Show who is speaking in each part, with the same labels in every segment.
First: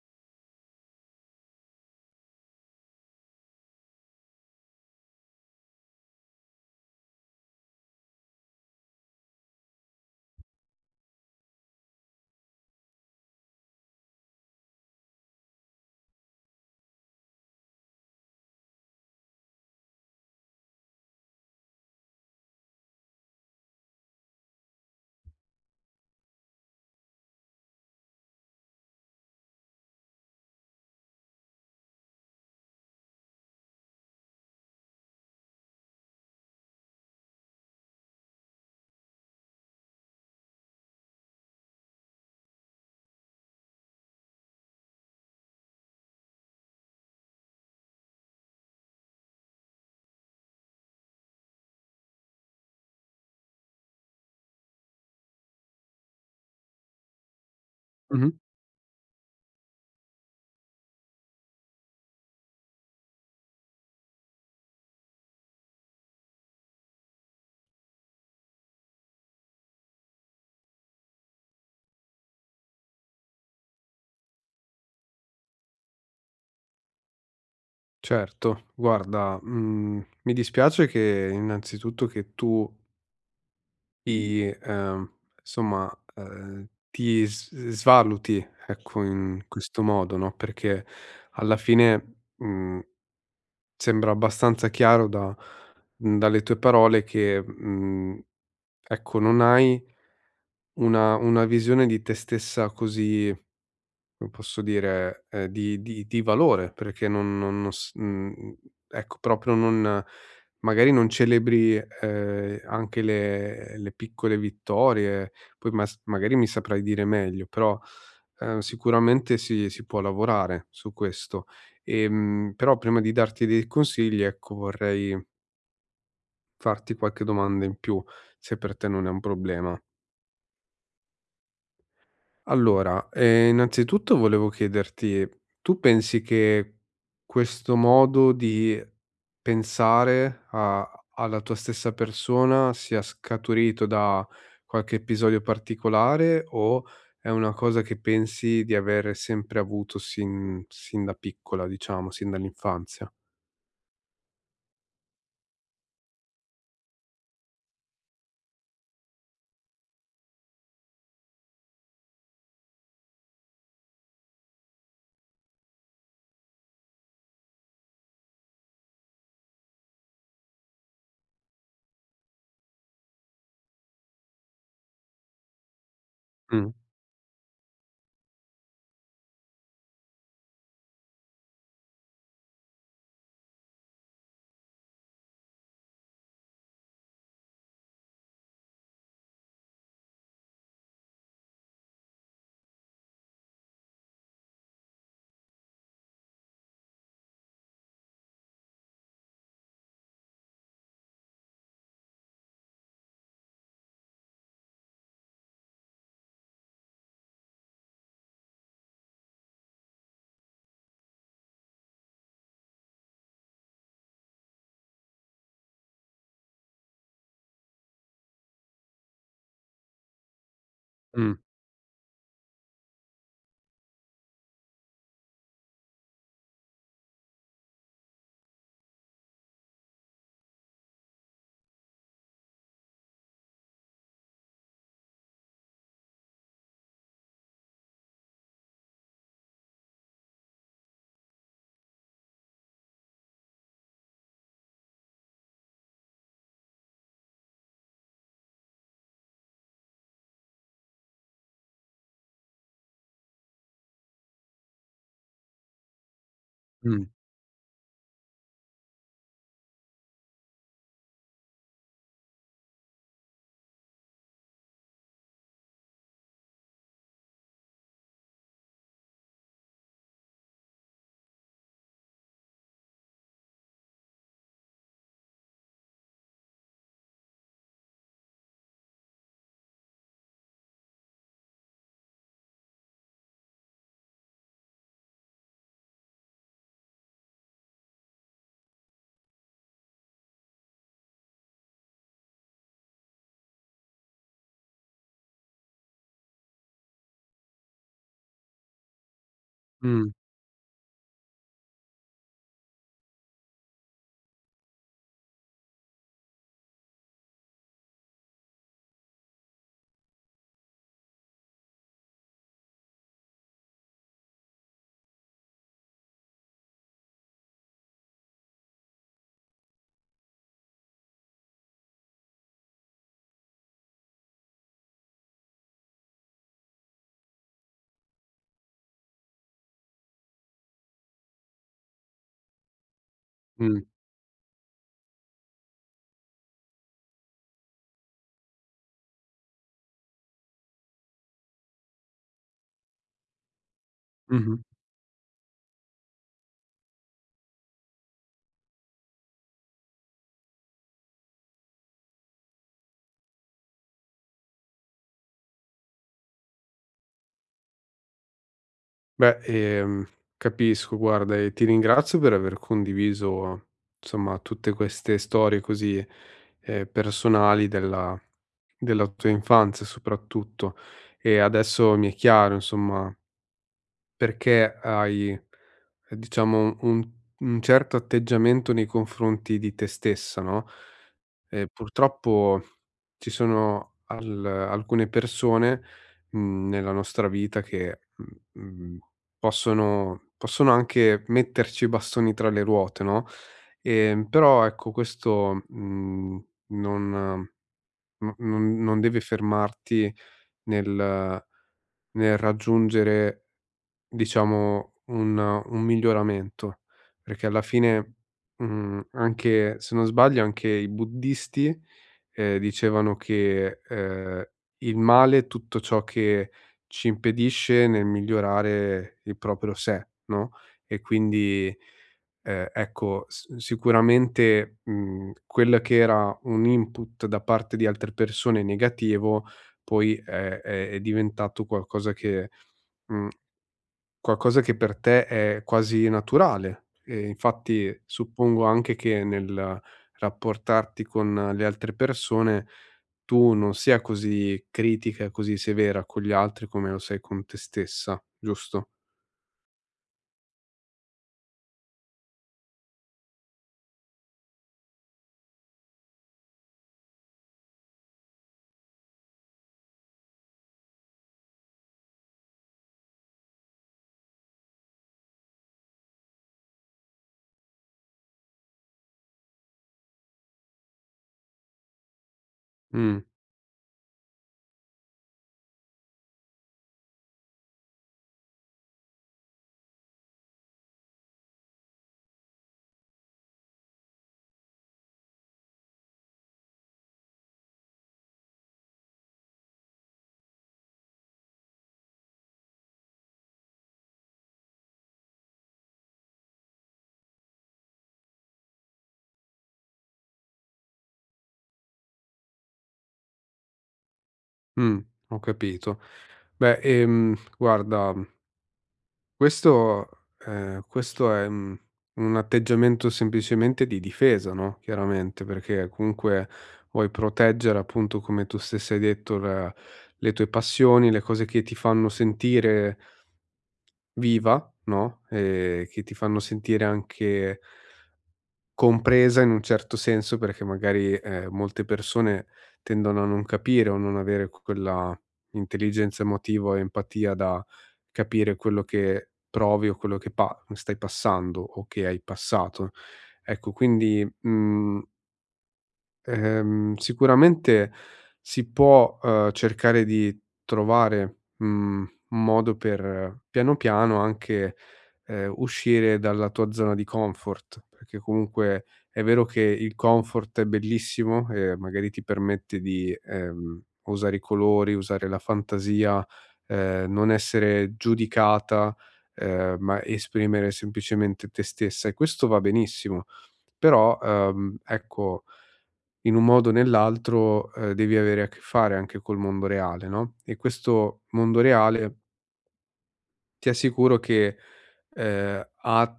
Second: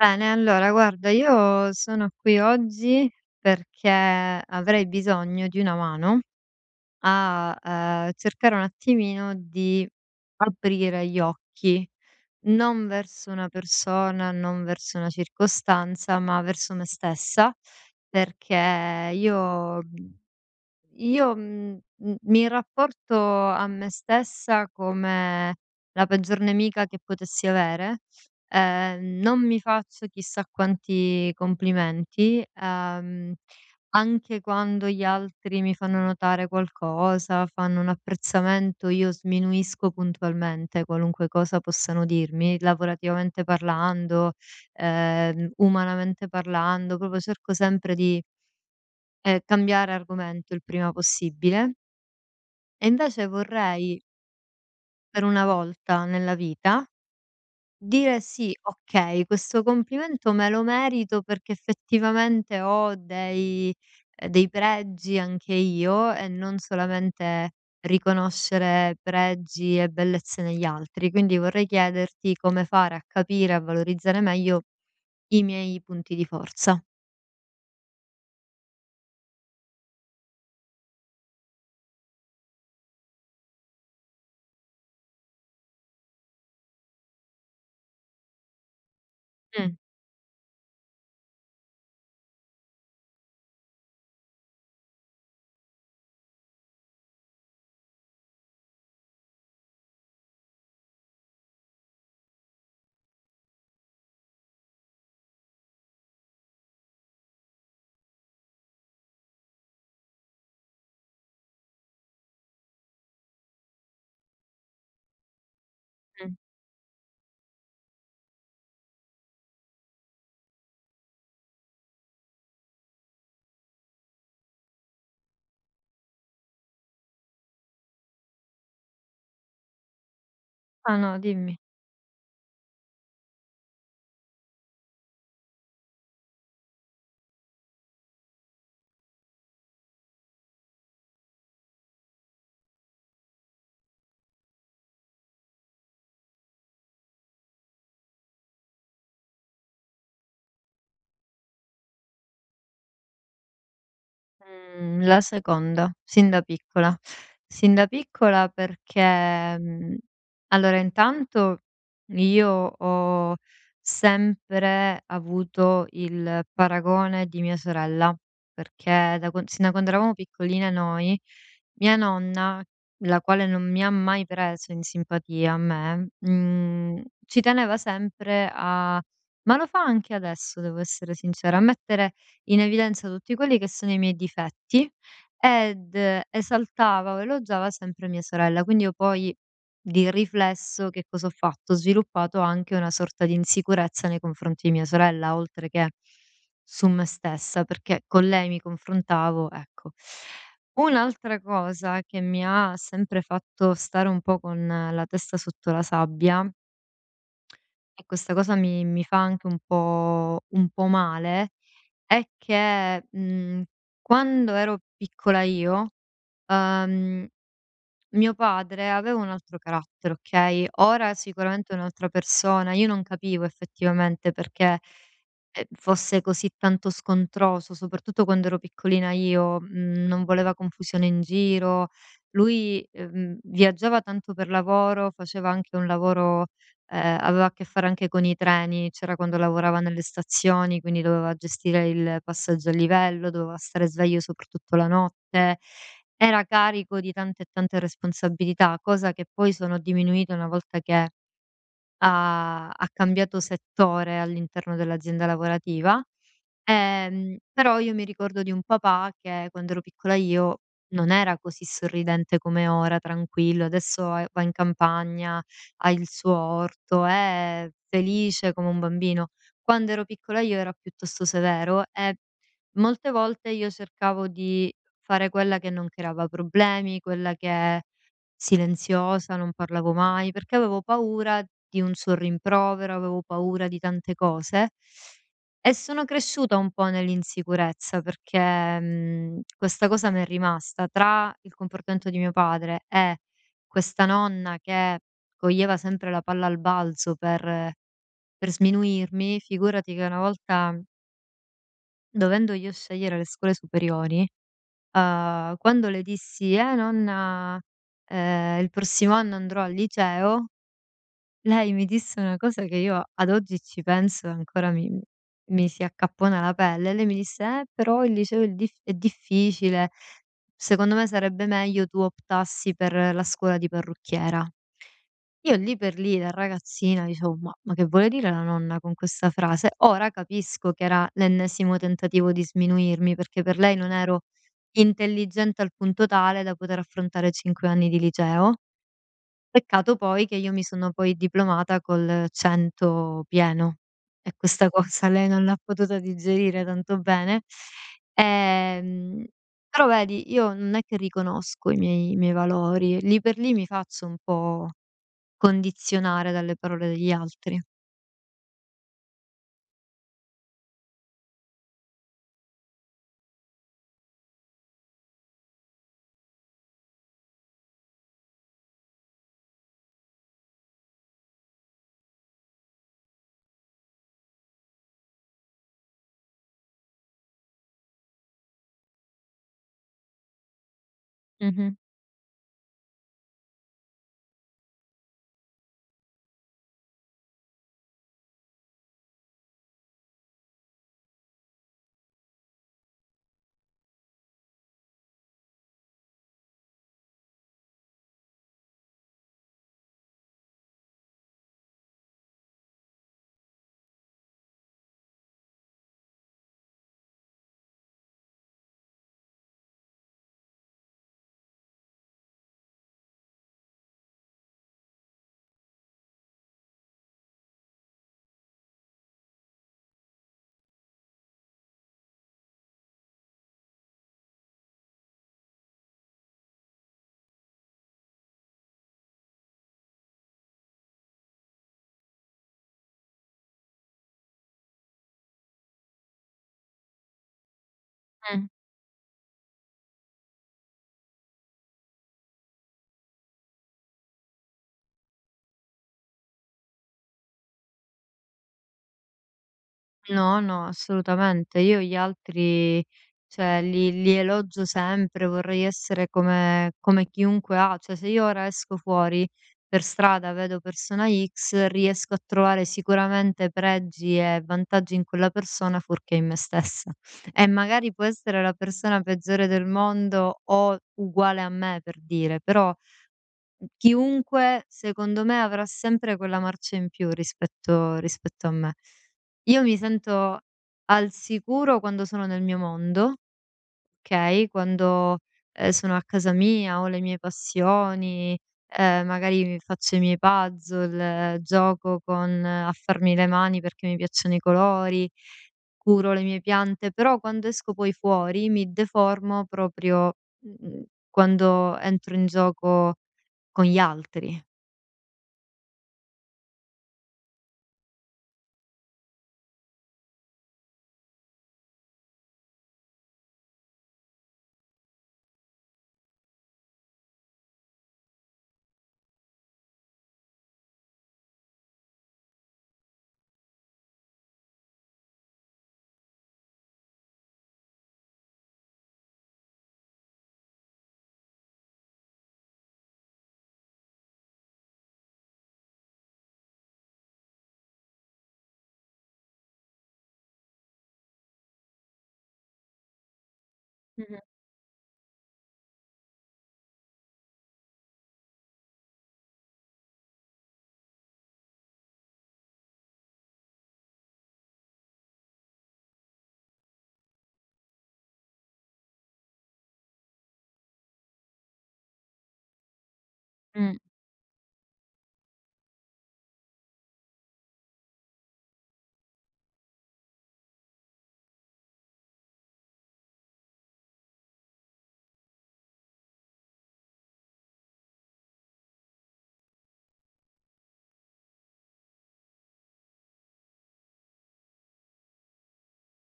Speaker 1: Bene, allora guarda, io sono qui oggi perché avrei bisogno di una mano a, cercare un attimino di aprire gli occhi, non verso una persona, non verso una circostanza, ma verso me stessa, perché io, mhmm io, mi rapporto a me stessa come la peggior nemica che potessi avere. Non mi faccio chissà quanti complimenti, anche quando gli altri mi fanno notare qualcosa, fanno un apprezzamento, io sminuisco puntualmente qualunque cosa possano dirmi, lavorativamente parlando, umanamente parlando, proprio cerco sempre di cambiare argomento il prima possibile, e invece vorrei, per una volta nella vita, dire:
Speaker 2: Mh-mh.
Speaker 1: "Sì, okay, questo complimento me lo merito perché effettivamente ho dei dei pregi anche io e non solamente riconoscere pregi e bellezze negli altri". Quindi vorrei chiederti come fare a capire e a valorizzare meglio i miei punti di forza.
Speaker 2: Certo, guarda, mi dispiace che innanzitutto che tu ti somma, ti s svaluti, ecco, in
Speaker 1: Mh,
Speaker 2: questo modo, no, perché alla fine, sembra abbastanza chiaro da dalle tue parole che, ecco, non hai una visione di te stessa così. Come posso dire, di valore, perché non ecco, proprio non, magari non celebri, anche le piccole vittorie, poi mas
Speaker 1: mh.
Speaker 2: magari mi saprai dire meglio, però, sicuramente si può lavorare su questo. Però prima di darti dei consigli, ecco, vorrei farti qualche domanda in più, se per te non è un problema.
Speaker 1: Ah no, dimmi.
Speaker 2: Allora, innanzitutto volevo chiederti: tu pensi che questo modo di pensare a alla tua stessa persona sia scaturito da qualche episodio particolare o è una cosa che pensi di aver sempre avuto sin da piccola, diciamo, sin dall'infanzia?
Speaker 1: Mhmm, la seconda, sin da piccola. Sin da piccola perché, mhmm, allora intanto io ho sempre avuto il paragone di mia sorella, perché da quan sin da quando eravamo piccoline noi, mia nonna, la quale non mi ha mai preso in simpatia a me,
Speaker 2: Mh,
Speaker 1: mhmm, ci teneva sempre a ma lo fa anche adesso devo essere sincera, a mettere in evidenza tutti quelli che sono i miei difetti ed esaltava o elogiava sempre mia sorella. Quindi io poi di riflesso che cosa ho fatto? Ho sviluppato anche una sorta di insicurezza nei confronti di mia sorella, oltre che su me stessa, perché con lei mi confrontavo, ecco. Un'altra cosa che mi ha sempre fatto stare un po' con la testa sotto la sabbia, e questa cosa mi fa anche un po' male, è che, quando ero piccola io, uhm, mio padre aveva un altro carattere, okay, ora è
Speaker 2: mh,
Speaker 1: sicuramente un'altra persona. Io non capivo effettivamente perché, fosse così tanto scontroso, soprattutto quando ero piccolina io, mhmm, non voleva confusione in giro. Lui, viaggiava tanto per lavoro, faceva anche un lavoro aveva a che fare anche con i treni, c'era quando lavorava nelle stazioni, quindi doveva gestire il passaggio a livello, doveva stare sveglio soprattutto la notte. Era carico di tante e tante responsabilità, cosa che poi sono diminuite una volta che ha cambiato settore all'interno dell'azienda lavorativa,
Speaker 2: mh,
Speaker 1: però io mi ricordo di un papà che quando ero piccola io non era così sorridente come ora, tranquillo, adesso è va in campagna, ha il suo orto, è felice come un bambino. Quando ero piccola io era piuttosto severo e molte volte io cercavo di fare quella che non creava problemi, quella che silenziosa, non parlavo mai, perché avevo paura di un sorrimprovero, avevo paura di tante cose e sono cresciuta un po' nell'insicurezza perché, questa cosa m'è rimasta tra il comportamento di mio padre e questa nonna che coglieva sempre la palla al balzo per sminuirmi, figurati che
Speaker 2: mh,
Speaker 1: una volta dovendo io scegliere le scuole superiori quando le dissi: nonna, il prossimo anno andrò al liceo", lei mi disse una cosa che io ad oggi ci penso e ancora mi si accappona la pelle. Lei mi disse: però il liceo è difficile. Secondo me sarebbe meglio tu optassi per la scuola di parrucchiera". Io lì per lì da ragazzina dicevo: Ma che vuole dire la nonna con questa frase?" Ora capisco che era l'ennesimo tentativo di sminuirmi, perché per lei
Speaker 2: mh,
Speaker 1: non ero intelligente al punto tale da poter affrontare 5 anni di liceo. Peccato poi che io mi sono poi diplomata col 100 pieno e
Speaker 2: mh-mh.
Speaker 1: questa cosa lei non l'ha potuta digerire tanto bene. Ehm, Però vedi, io non è che riconosco i miei valori, lì per lì mi faccio un po' condizionare dalle parole degli altri.
Speaker 2: Beh, capisco, guarda, e ti ringrazio per aver condiviso, insomma, tutte queste storie così, personali della tua infanzia soprattutto. E adesso mi è chiaro, insomma, perché hai, diciamo un certo atteggiamento nei confronti di te stessa, no,
Speaker 1: Mh-mh.
Speaker 2: purtroppo ci sono al alcune persone, nella nostra vita che, mhmm, possono anche metterci i bastoni tra le ruote, no, però ecco questo, non no non non non deve fermarti nel nel raggiungere. Diciamo un miglioramento, perché alla fine, anche se non sbaglio anche i buddisti, dicevano che, il male è tutto ciò che ci impedisce nel migliorare il proprio sé, no, e quindi, ecco, s sicuramente, quella che era un input da parte di altre persone negativo, poi è diventato qualcosa che, mhmm qualcosa che per te è quasi naturale e infatti
Speaker 1: Mh.
Speaker 2: suppongo anche che nel rapportarti con le altre persone tu non sia così critica e così severa con gli altri come lo sei con te stessa, giusto?
Speaker 1: No, no, assolutamente. Io gli altri, cioè li elogio sempre, vorrei essere come chiunque ha. Cioè, se io ora esco fuori per strada, vedo persona X, riesco a trovare sicuramente pregi e vantaggi in quella persona fuorché in me stessa. E magari può essere la persona peggiore del mondo o uguale a me, per dire, però
Speaker 2: Mh,
Speaker 1: chiunque, secondo me, avrà sempre quella marcia in più rispetto a me. Io mi sento al sicuro quando sono nel mio mondo, okay, quando, sono a casa mia, ho le mie passioni, magari mi faccio i miei puzzle, gioco con a farmi le mani perché mi piacciono i colori, curo le mie piante, però quando esco poi fuori mi deformo proprio, mhmm, quando entro in gioco con gli altri.
Speaker 2: mh, ho capito. Beh, guarda. Questo, questo è, un atteggiamento semplicemente di difesa, no, chiaramente, perché comunque vuoi proteggere, appunto, come tu stessa hai detto, la le tue passioni, le cose che ti fanno sentire viva, no, che ti fanno sentire anche compresa in un certo senso perché magari, molte persone tendono a non capire o non avere q quella intelligenza emotiva o empatia da capire quello che provi o quello che pa stai passando o che hai passato. Ecco,
Speaker 1: Mh-mh,
Speaker 2: quindi, mhmm sicuramente si può, cercare di trovare, un modo per piano piano anche, uscire dalla tua zona di comfort, perché comunque è vero che il comfort è bellissimo e magari ti permette di,
Speaker 1: mh.
Speaker 2: usare i colori, usare la fantasia, non essere giudicata, ma esprimere semplicemente te stessa e questo va benissimo. Però, ecco, in un modo o nell'altro, devi avere a che fare anche col mondo reale, no, e questo mondo reale ti assicuro che, ha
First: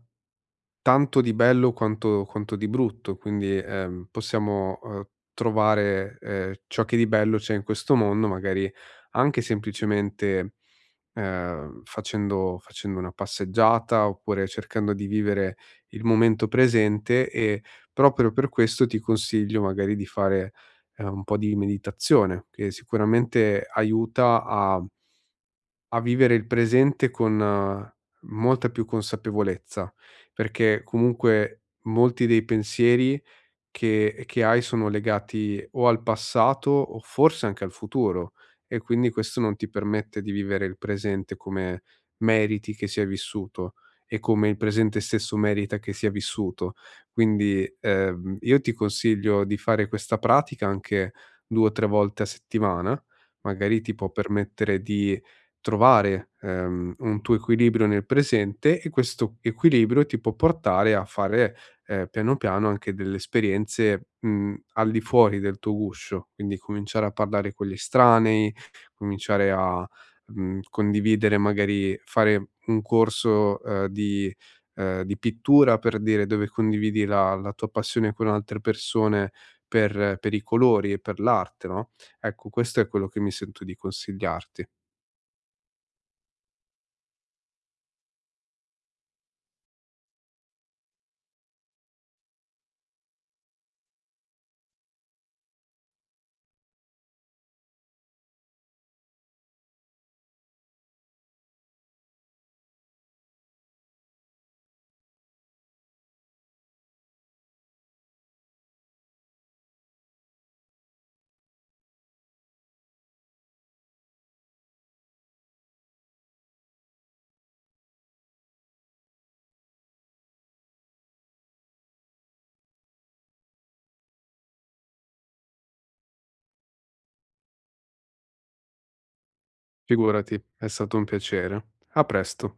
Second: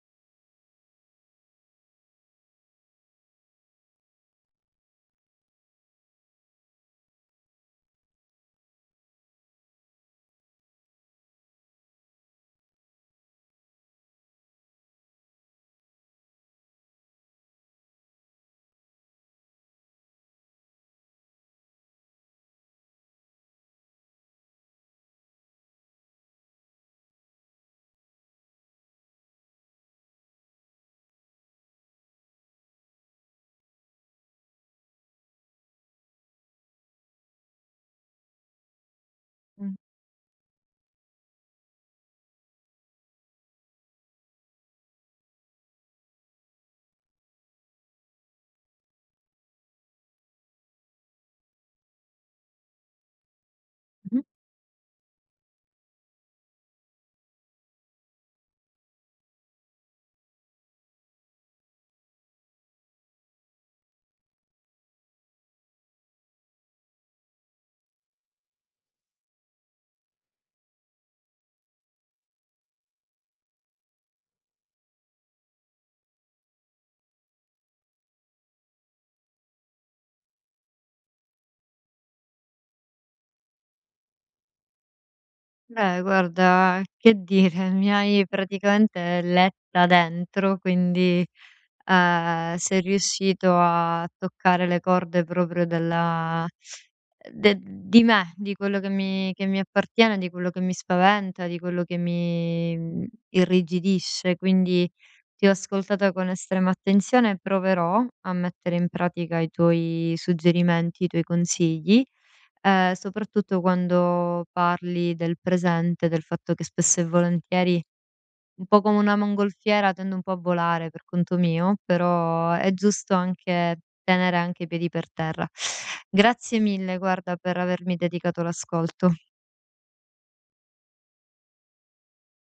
Speaker 2: tanto di bello quanto quanto di brutto, quindi, possiamo, trovare, ciò che di bello c'è in questo mondo, magari anche semplicemente, facendo una passeggiata, oppure cercando di vivere il momento presente e proprio per questo ti consiglio magari di fare, un po' di meditazione, che sicuramente aiuta a vivere il presente con molta più consapevolezza, perché comunque molti dei pensieri che hai sono legati o al passato o forse anche al futuro e quindi questo non ti
Speaker 1: Mh.
Speaker 2: permette di vivere il presente come meriti che sia vissuto e come il presente stesso merita che sia vissuto. Quindi, io ti consiglio di fare questa pratica anche 2 o 3 volte a settimana, magari ti può
Speaker 1: Mh-mh.
Speaker 2: permettere di trovare, un tuo equilibrio nel presente e questo equilibrio ti può portare a fare, piano piano anche delle esperienze, al di fuori del tuo guscio, quindi cominciare a parlare con gli estranei, cominciare a, condividere, magari fare un corso, di pittura per dire, dove condividi la tua passione con altre persone per i colori e per l'arte, no, ecco questo è quello che mi sento di consigliarti.
Speaker 1: Beh, guarda, che dire, mi hai praticamente letta dentro, quindi, sei riuscito a toccare le corde proprio della de di me, di quello che mi appartiene, di quello che mi spaventa, di quello che mi, irrigidisce. Quindi ti ho ascoltata con estrema attenzione e proverò a mettere in pratica i tuoi suggerimenti, i tuoi consigli. Soprattutto quando parli del presente, del fatto che spesso e volentieri, un po' come una mongolfiera, tendo un po' a volare per conto mio, però è giusto anche tenere anche i piedi per terra. Grazie mille guarda per avermi dedicato l'ascolto.
Speaker 2: Figurati, è stato un piacere. A presto.